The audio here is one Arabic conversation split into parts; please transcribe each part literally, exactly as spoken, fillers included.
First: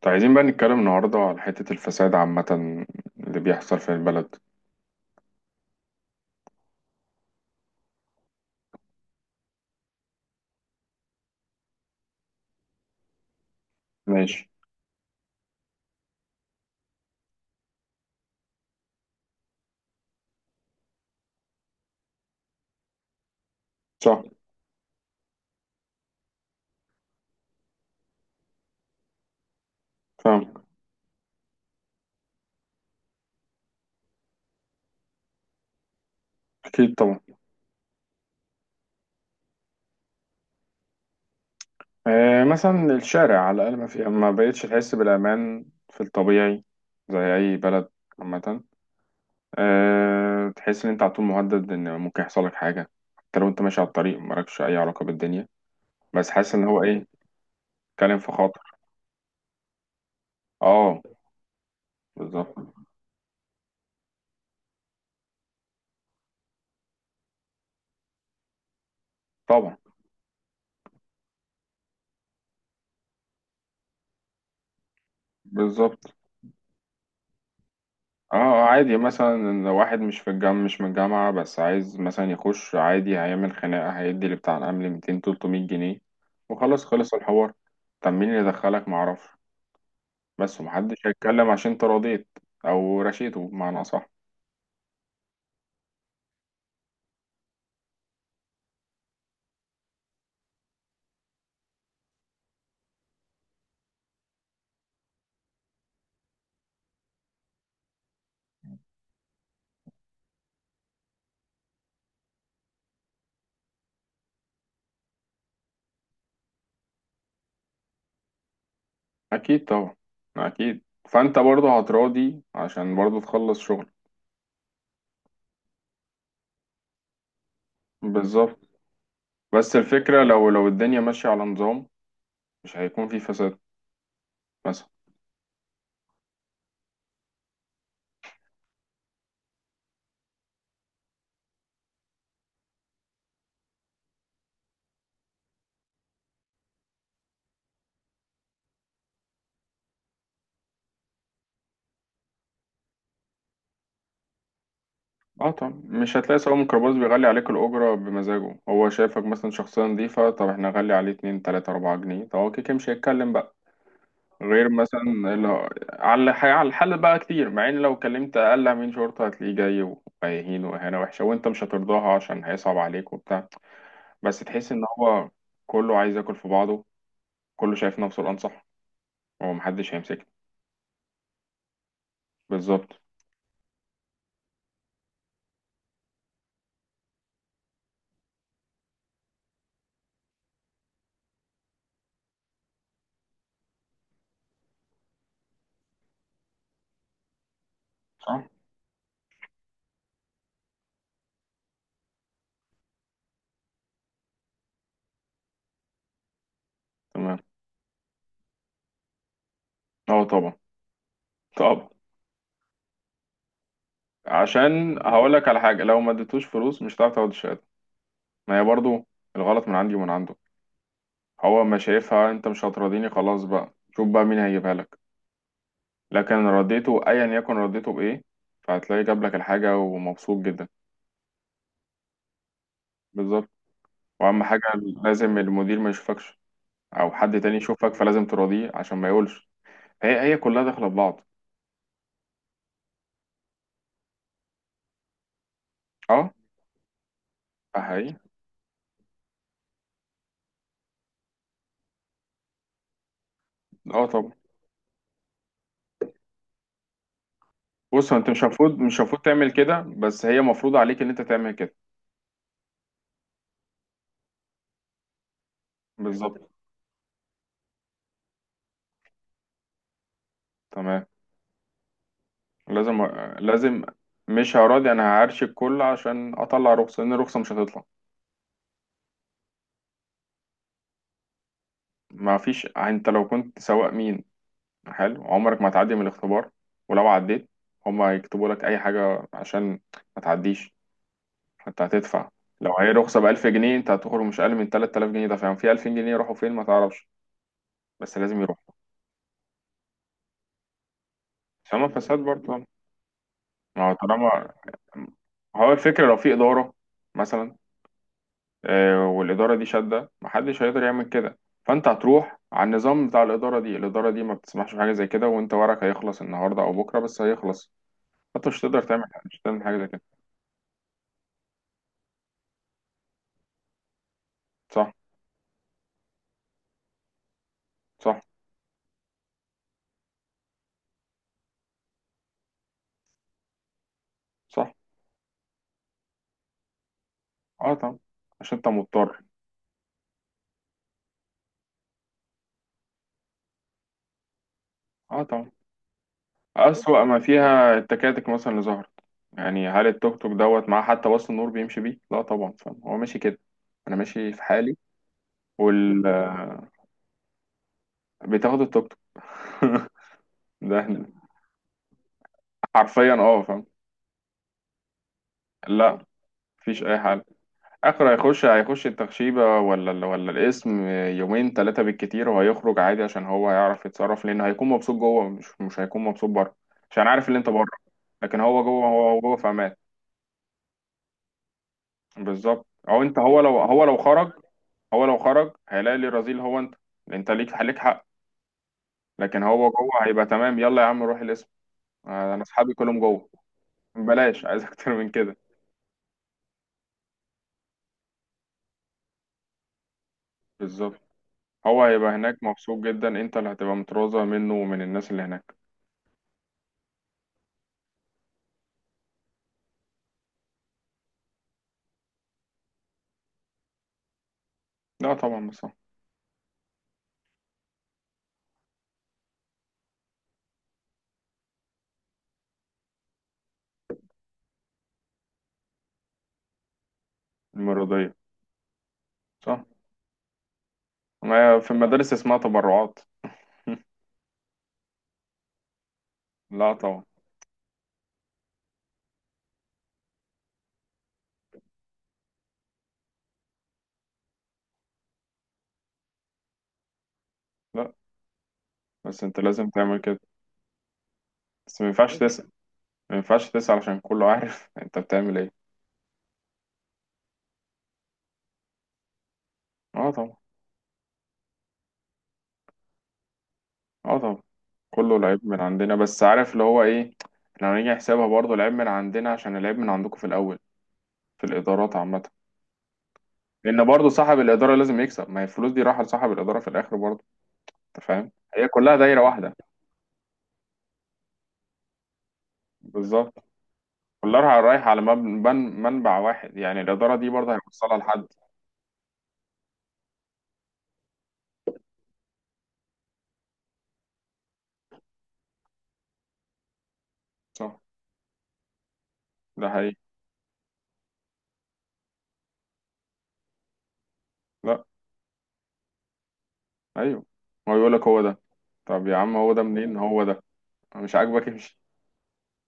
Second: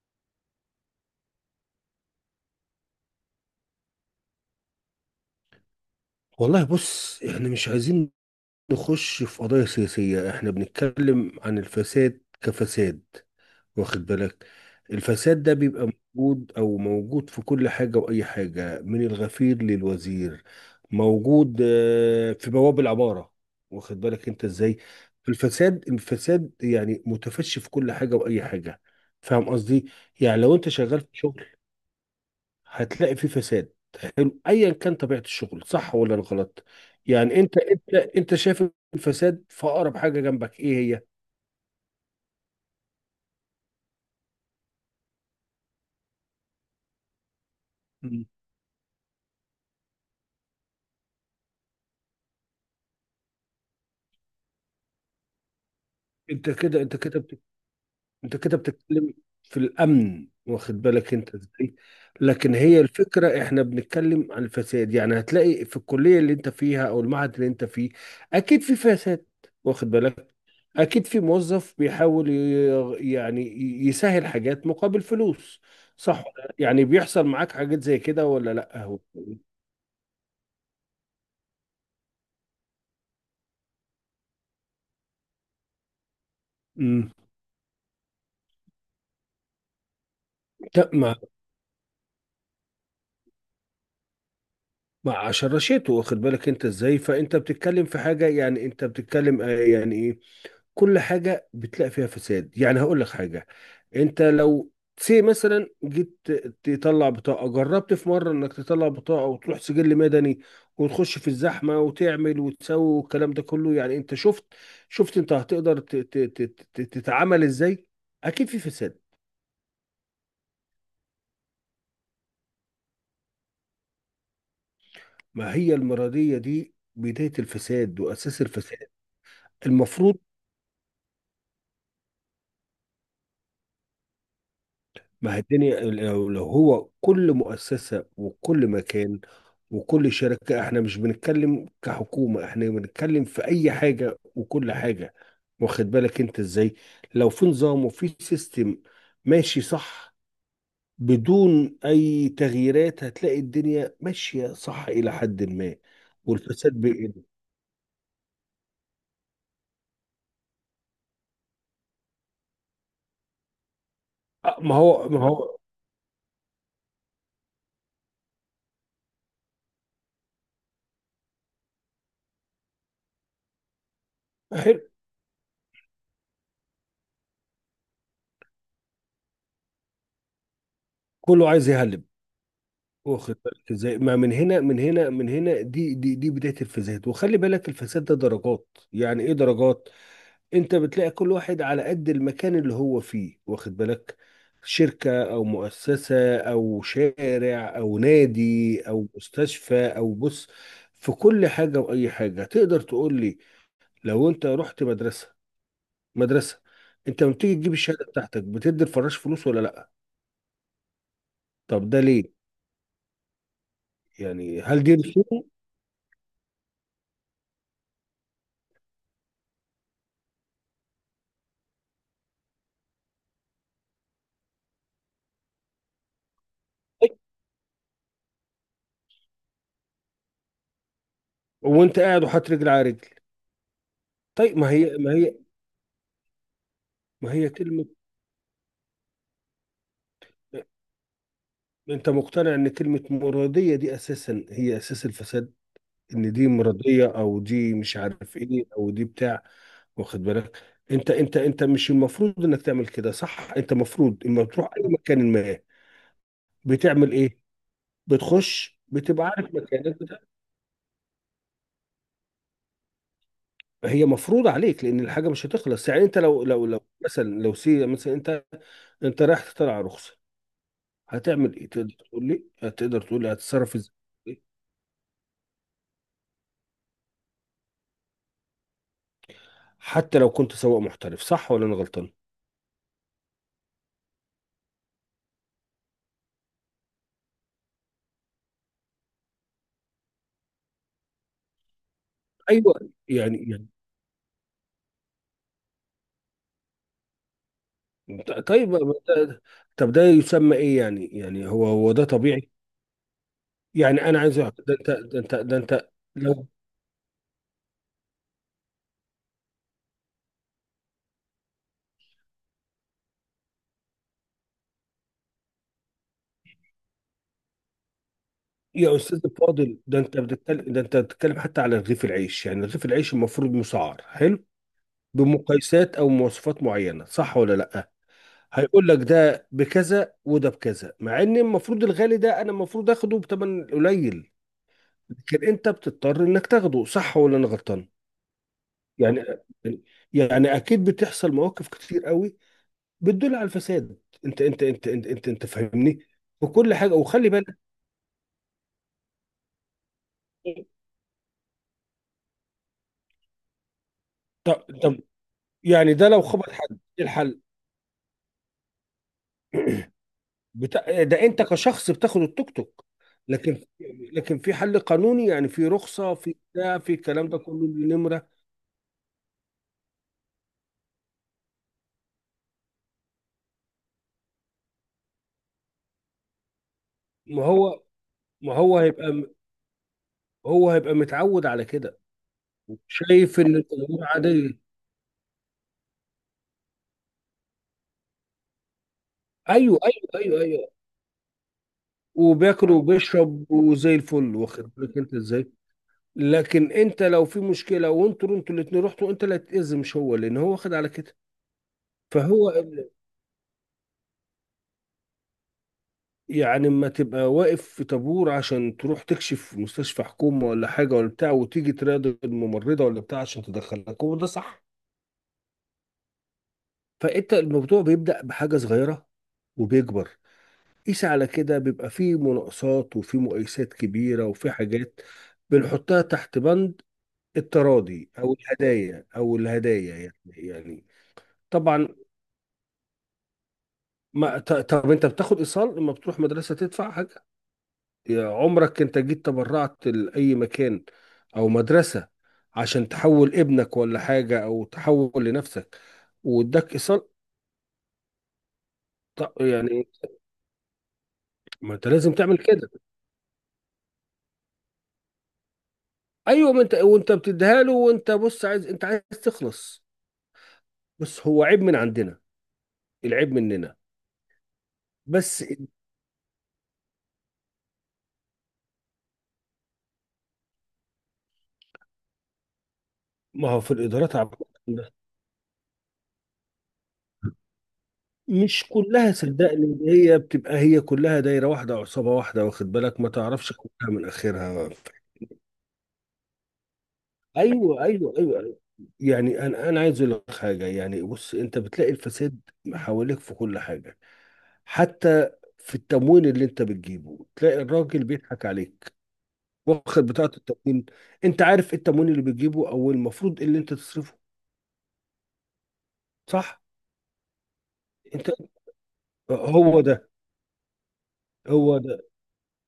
طيب عايزين بقى نتكلم النهاردة على حتة الفساد عامة اللي بيحصل في البلد. والله بص احنا مش عايزين نخش في قضايا سياسية. احنا بنتكلم عن الفساد كفساد، واخد بالك. ماشي. الفساد ده بيبقى موجود او موجود في كل حاجة واي حاجة، من الغفير للوزير. موجود آه، في بواب العمارة، واخد صح. بالك انت ازاي. الفساد الفساد يعني متفشي في كل حاجة واي حاجة، فاهم قصدي. يعني فاهم. لو انت شغال في شغل هتلاقي في فساد، حلو، ايا كان طبيعه الشغل، صح ولا غلط. أكيد طبعا. يعني انت انت انت شايف الفساد في اقرب حاجه جنبك ايه هي؟ آه، مثلا الشارع على الأقل ما في، ما بقتش تحس بالأمان في الطبيعي زي أي بلد مم. عامة. آه تحس إن أنت على طول مهدد إن ممكن يحصل لك حاجة، حتى لو أنت ماشي على الطريق مالكش أي علاقة بالدنيا، بس انت حاسس إن كده هو انت إيه، كده بيتكلم في انت كده خطر. بتتكلم في الامن، واخد أه، بالك انت ازاي. لكن بالظبط. هي الفكره، احنا بنتكلم عن الفساد. يعني هتلاقي في الكليه اللي انت فيها او المعهد اللي انت فيه اكيد في فساد، طبعا. واخد بالك. اكيد في موظف بيحاول ي- يعني يسهل حاجات مقابل فلوس. بالظبط. صح ولا لا؟ يعني بيحصل معاك حاجات زي كده ولا اه لا؟ عادي، هو مثلا لو واحد مش في الجامعة، مش من الجامعة، بس عايز مثلا يخش عادي، هيعمل خناقة هيدي لبتاع الأمن مئتين تلتمية جنيه وخلاص امم خلص الحوار. طب مين اللي دخلك معرفش، بس ومحدش مع هيتكلم عشان انت رضيت، أو رشيته بمعنى أصح. مع شرشته، واخد بالك انت ازاي. فانت بتتكلم في حاجه، يعني انت بتتكلم، آه، يعني ايه؟ كل حاجة بتلاقي فيها فساد. يعني هقول لك حاجة، انت لو سي مثلا جيت تطلع بطاقة. جربت في مرة انك تطلع بطاقة وتروح سجل مدني وتخش في الزحمة وتعمل وتسوي والكلام ده كله؟ يعني انت شفت شفت انت هتقدر ت- ت- ت- ت- تتعامل ازاي. اكيد في فساد. أكيد طبعا. أكيد، فأنت برضه هتراضي عشان برضه تخلص شغل. ما هي المرضية دي بداية الفساد واساس بالظبط. الفساد. بس المفروض الفكرة لو لو الدنيا ماشية على نظام مش هيكون في فساد مثلا. ما هي الدنيا، لو لو هو كل مؤسسة وكل مكان وكل شركة، احنا مش بنتكلم كحكومة، احنا بنتكلم في اي حاجة وكل حاجة، واخد بالك انت ازاي. لو في نظام وفي سيستم ماشي صح بدون اي تغييرات، هتلاقي الدنيا ماشية صح الى حد اه ما، طبعا، مش هتلاقي سواق والفساد ميكروباص بيقل. بيغلي عليك الأجرة بمزاجه، هو شايفك مثلا شخصية نظيفة، طب احنا نغلي عليه اتنين تلاتة أربعة جنيه، طب هو كده كده مش هيتكلم بقى. آه، غير ما هو ما مثلا اللي هو هو- على الح- على الحل بقى، كتير مع ان لو كلمت أقل أمين شرطة هتلاقيه جاي وهيهين، وإهانة وحشة وأنت مش هترضاها عشان هيصعب عليك وبتاع. بس تحس حلو. إن هو كله عايز ياكل في بعضه، كله شايف نفسه الأنصح، هو محدش هيمسكه. كله عايز يهلب، بالظبط. واخد بالك ازاي. ما من هنا من هنا من هنا، دي دي دي بدايه الفساد. وخلي بالك الفساد ده درجات، يعني ايه درجات؟ انت بتلاقي كل واحد على قد المكان اللي هو فيه، واخد بالك. شركه او مؤسسه او شارع او صح. نادي او مستشفى او بص، في كل حاجه واي حاجه. تقدر تقول لي، لو انت رحت مدرسه مدرسه، انت لما تمام. بتيجي تجيب الشهاده بتاعتك بتدي الفراش فلوس ولا لا؟ اه طبعا. طبعا. طب ده ليه؟ يعني هل دي عشان رسوم؟ هقول لك على حاجة، لو ما اديتوش فلوس مش هتعرف تاخد الشهادة، ما هي برضو الغلط من عندي ومن عنده. هو ما شايفها، انت مش هتراضيني، خلاص بقى شوف بقى مين هيجيبها لك، لكن رديته ايا يكن، رديته بايه، فهتلاقي جاب لك الحاجة ومبسوط جدا. وانت قاعد وحاطط رجل على رجل. بالظبط. واهم طيب، حاجة ما هي ما هي لازم المدير ما يشوفكش او ما حد هي تاني كلمة، يشوفك، فلازم تراضيه عشان ما يقولش. هي هي كلها داخلة في بعض. أنت مقتنع إن كلمة مرادية دي أساسا هي أساس الفساد؟ اه. إن دي مرادية أو دي ده مش حقيقي. عارف إيه أو دي بتاع، واخد بالك. أنت أنت أنت مش المفروض إنك تعمل كده، صح؟ أنت اه المفروض طبعا. إما بتروح أي مكان ما بتعمل إيه؟ بص انت مش المفروض بتخش مش المفروض بتبقى تعمل عارف كده، مكانك بتاع. بس هي مفروض عليك ان انت تعمل كده. هي مفروض عليك لأن الحاجة مش هتخلص. يعني أنت لو بالظبط. لو لو مثلا لو سي مثلا أنت، أنت رايح تطلع رخصة، تمام. هتعمل إيه؟ تقدر تقول لي؟ هتقدر لازم. تقول لي هتتصرف لازم. إزاي؟ مش هراضي، انا هعرش الكل عشان اطلع رخصه لان الرخصه مش هتطلع. حتى لو كنت سواق محترف، صح ولا انا غلطان؟ ما فيش، انت لو كنت سواق مين حلو، عمرك ما هتعدي من الاختبار، ولو عديت هما هيكتبوا لك اي حاجه عشان ما تعديش. انت هتدفع. ايوه، لو هي رخصه ب يعني 1000 يعني جنيه انت هتخرج مش اقل من تلات آلاف جنيه، ده فاهم في ألفين جنيه يروحوا فين ما تعرفش، بس ط- لازم طيب، يروحوا. ما ده-، طب ده يسمى ايه؟ يعني يعني هو عشان ما هو ده فساد طبيعي؟ برضه. ما هو يعني انا عايز طالما أعرف، ده انت ده انت ده هو انت الفكره لو في لو، اداره مثلا، آه، والإدارة دي شادة محدش هيقدر يعمل كده، فأنت هتروح على النظام بتاع الإدارة دي، الإدارة دي ما بتسمحش بحاجة زي كده، وأنت ورقك هيخلص النهاردة أو بكرة بس هيخلص، فأنت مش هتقدر يا تعمل استاذ حاجة، مش هتعمل حاجة الفاضل، زي ده كده. انت بتتكلم، ده انت بتتكلم حتى على رغيف العيش. يعني رغيف العيش المفروض مسعر، حلو، صح. بمقايسات او مواصفات معينه، صح ولا لا؟ صح. هيقول لك ده بكذا وده بكذا، مع ان المفروض الغالي ده انا المفروض اخده بثمن قليل. صح. لكن انت بتضطر انك تاخده، صح ولا انا أه غلطان؟ طبعا، عشان أنت مضطر. يعني يعني اكيد بتحصل مواقف كتير قوي بتدل على الفساد. انت انت انت انت أه انت, انت طبعا. فاهمني، وكل حاجه، أسوأ ما وخلي بالك. فيها التكاتك مثلا اللي ظهرت، يعني هل التوك توك دوت معاه حتى وصل النور بيمشي بيه؟ لا طبعا، فاهم هو ماشي كده، أنا ماشي في طب حالي. طب، يعني وال ده لو خبط آه، حد ايه الحل؟ بتاخد التوك توك ده بتا... ده انت كشخص بتاخد التوك توك. حرفيا أه، لكن فاهم. لكن في حل قانوني، يعني في لا رخصه، في بتاع، مفيش في أي حل، الكلام ده كله، ليه اخر نمره؟ هيخش هيخش التخشيبة ولا ال- ولا الاسم يومين ثلاثة بالكتير، وهيخرج عادي عشان هو هيعرف يتصرف، لأنه هيكون مبسوط جوه، مش مش هيكون مبسوط بره عشان عارف اللي ما انت بره، هو لكن ما هو هو جوه، هو هيبقى، هو جوه في امان. هو هيبقى متعود على كده، بالظبط. او انت، هو شايف ان لو، هو لو الامور خرج، عاديه. هو لو خرج هيلاقي اللي رذيل هو انت، انت ليك ليك حق، لكن هو ايوه جوه ايوه هيبقى ايوه تمام، ايوه، يلا يا عم روح الاسم، انا وبياكل اصحابي كلهم جوه، وبيشرب وزي الفل، بلاش عايز واخد اكتر بالك من انت كده. ازاي. لكن انت لو في مشكله وانتوا انتوا الاتنين رحتوا، انت اللي هتتاذي مش هو، لان هو واخد على بالظبط. كده. هو هيبقى هناك فهو مبسوط ال- جدا، انت اللي هتبقى متروضة منه ومن الناس اللي هناك. يعني ما تبقى واقف في طابور عشان تروح تكشف في مستشفى حكومه ولا حاجه ولا بتاع، وتيجي تراضي الممرضه ولا بتاع عشان تدخلك، هو ده صح؟ لا طبعا بصراحة. فانت الموضوع بيبدا بحاجه صغيره وبيكبر. قيس على كده، بيبقى فيه مناقصات وفيه مقايسات كبيره وفيه حاجات بنحطها تحت بند التراضي المرضية. او الهدايا او صح. الهدايا، يعني يعني. ما هي في طبعا. المدارس اسمها تبرعات. ما ط- طب انت بتاخد ايصال لما بتروح مدرسه لا تدفع طبعا. حاجه؟ يا عمرك انت جيت تبرعت لاي مكان او مدرسه عشان تحول ابنك ولا حاجه او تحول لنفسك، واداك ايصال؟ لا بس طب انت لازم يعني، تعمل كده، ما بس ما انت لازم ينفعش تعمل تسأل، كده. ما ينفعش تسأل عشان كله عارف انت بتعمل ايه. ايوه، ما انت وانت بتديها له وانت بص عايز، انت عايز تخلص. اه طبعا. بس هو عيب من عندنا، العيب مننا. اه طبعا. كله العيب بس من عندنا، بس عارف اللي هو ايه، لو نيجي نحسبها برضه العيب من عندنا عشان العيب من عندكم في الاول، في الادارات عامة. ما هو في لان برضه الادارات عامة. صاحب الادارة لازم يكسب، ما هي الفلوس دي رايحة لصاحب الادارة في الاخر برضه، انت فاهم، مش هي كلها كلها دايرة واحدة. صدقني، هي بتبقى، هي كلها دايره واحده، عصابه واحده، واخد بالك، ما بالظبط. تعرفش كلها من كلها رايحة اخرها. رايحة على مبن- من- منبع واحد، يعني الادارة دي برضه ايوه هيوصلها ايوه لحد. ايوه أيوة. يعني انا انا عايز اقول لك حاجه، يعني بص، انت بتلاقي الفساد حواليك في كل حاجه، حتى في التموين اللي انت بتجيبه تلاقي صح. الراجل بيضحك عليك، ده حقيقي. واخد بتاعه التموين. انت عارف إيه التموين اللي بتجيبه، او المفروض إيه اللي انت تصرفه؟ لا. صح. ايوه. هو يقول لك هو انت، ده، طب يا عم هو ده هو منين، ده هو ده مش عاجبك هو امشي، ده.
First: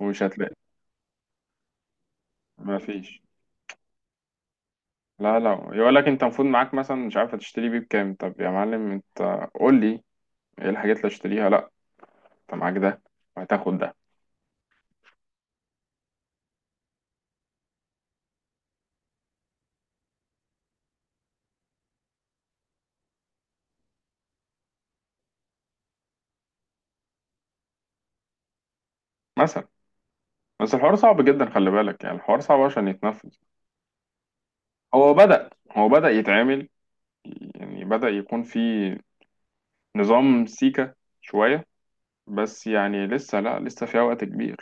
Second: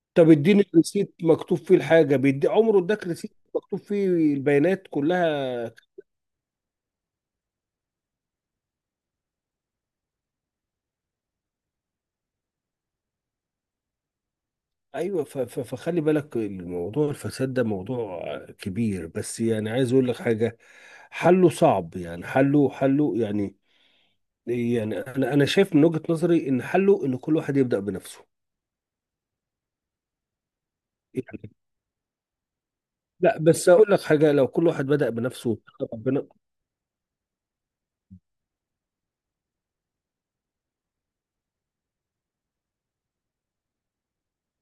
ومش طب هتلاقي. اديني الريسيت مكتوب فيه الحاجه، بيدي؟ ما عمره اداك فيش. ريسيت مكتوب فيه البيانات لا لا، كلها؟ يقول لك انت المفروض معاك مثلا، مش عارف هتشتري بيه بكام، طب يا معلم انت قول لي ايه الحاجات اللي هشتريها، لا انت معاك ده وهتاخد ده. ايوه، ف- ف- فخلي بالك الموضوع الفساد ده موضوع كبير، بس يعني عايز اقول لك حاجه، حله صعب. يعني حله، حله يعني يعني انا انا شايف من وجهه نظري ان حله ان كل واحد يبدا بنفسه. مثلا. بس الحوار صعب جدا، يعني خلي بالك يعني الحوار صعب عشان يتنفذ. لا، بس اقول لك حاجه، لو كل واحد بدا هو بنفسه بدأ واتقى هو بدأ ربنا. يتعمل، يعني بدأ يكون في نظام سيكة شوية، بس يعني لسه، لا لسه فيها وقت كبير.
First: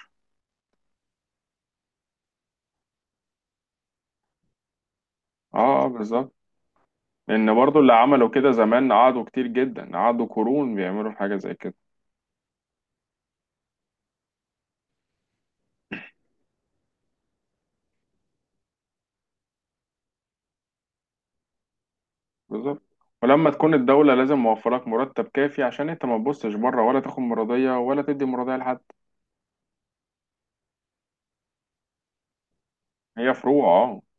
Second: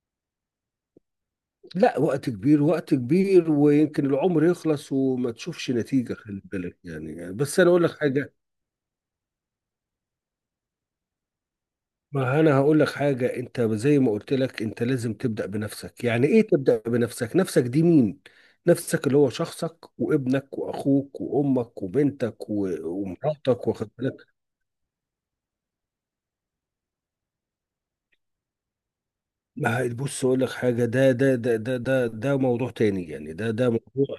لا، وقت كبير، وقت كبير، ويمكن العمر يخلص وما اه، تشوفش آه، نتيجه، بالظبط، خلي بالك يعني. لان بس انا برضو اقول اللي لك عملوا حاجه، كده زمان قعدوا كتير جدا، قعدوا قرون بيعملوا حاجه زي كده. ما انا هقول لك حاجه، انت زي ما قلت لك، انت لازم تبدا بنفسك. يعني ايه تبدا بنفسك؟ نفسك دي مين؟ نفسك اللي هو شخصك وابنك واخوك وامك وبنتك بالظبط. و- ولما ومراتك، تكون واخد الدوله بالك؟ لازم موفرك مرتب كافي عشان انت ما تبصش بره، ولا تاخد مرضيه ولا تدي مرضيه لحد. ما هي-، بص اقول لك حاجه، ده ده ده ده ده ده موضوع تاني، يعني هي ده فروع ده اه. موضوع،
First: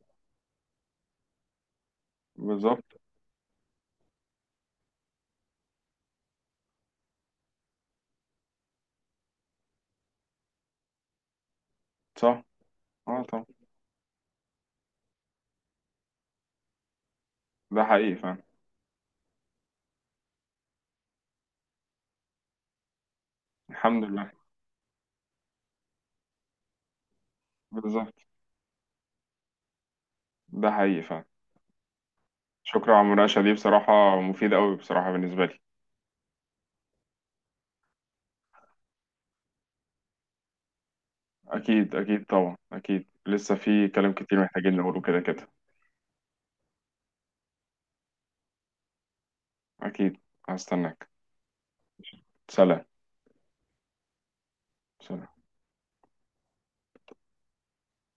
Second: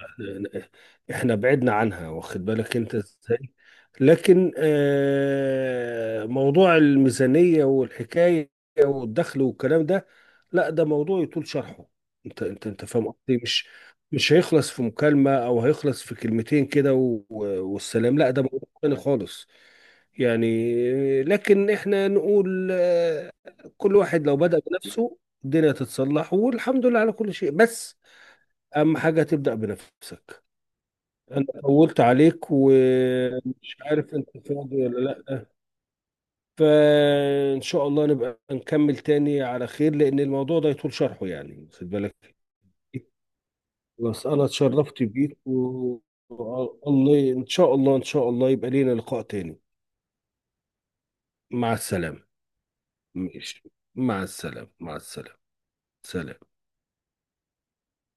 آه، احنا بعدنا عنها، واخد بالك بالظبط. انت ازاي. لكن آه، موضوع الميزانيه والحكايه والدخل والكلام ده، لا ده موضوع يطول شرحه. صح. انت انت انت فاهم اه قصدي، طبعا. مش مش هيخلص في مكالمه او هيخلص في كلمتين كده و- ده حقيقي والسلام. لا ده فعلا. موضوع تاني خالص يعني. لكن احنا نقول آه، كل الحمد واحد لله. لو بدأ بنفسه الدنيا تتصلح، والحمد لله على كل شيء. بس بالظبط. اهم حاجه تبدا بنفسك. ده حقيقي فعلا. انا طولت عليك، شكرا على المناقشه دي، ومش عارف بصراحه انت مفيده فاضي قوي ولا بصراحه بالنسبه لا. لي. فان شاء الله نبقى نكمل تاني على خير، لان الموضوع ده يطول شرحه، يعني خد اكيد. بالك. اكيد طبعا، اكيد لسه في كلام بس كتير انا محتاجين نقوله اتشرفت كده بيك كده. و... و- الله ان شاء الله، ان شاء الله يبقى لينا لقاء تاني. اكيد. هستناك. مع السلامه. سلام. ماشي، مع السلامه، مع سلام. السلامه. سلام.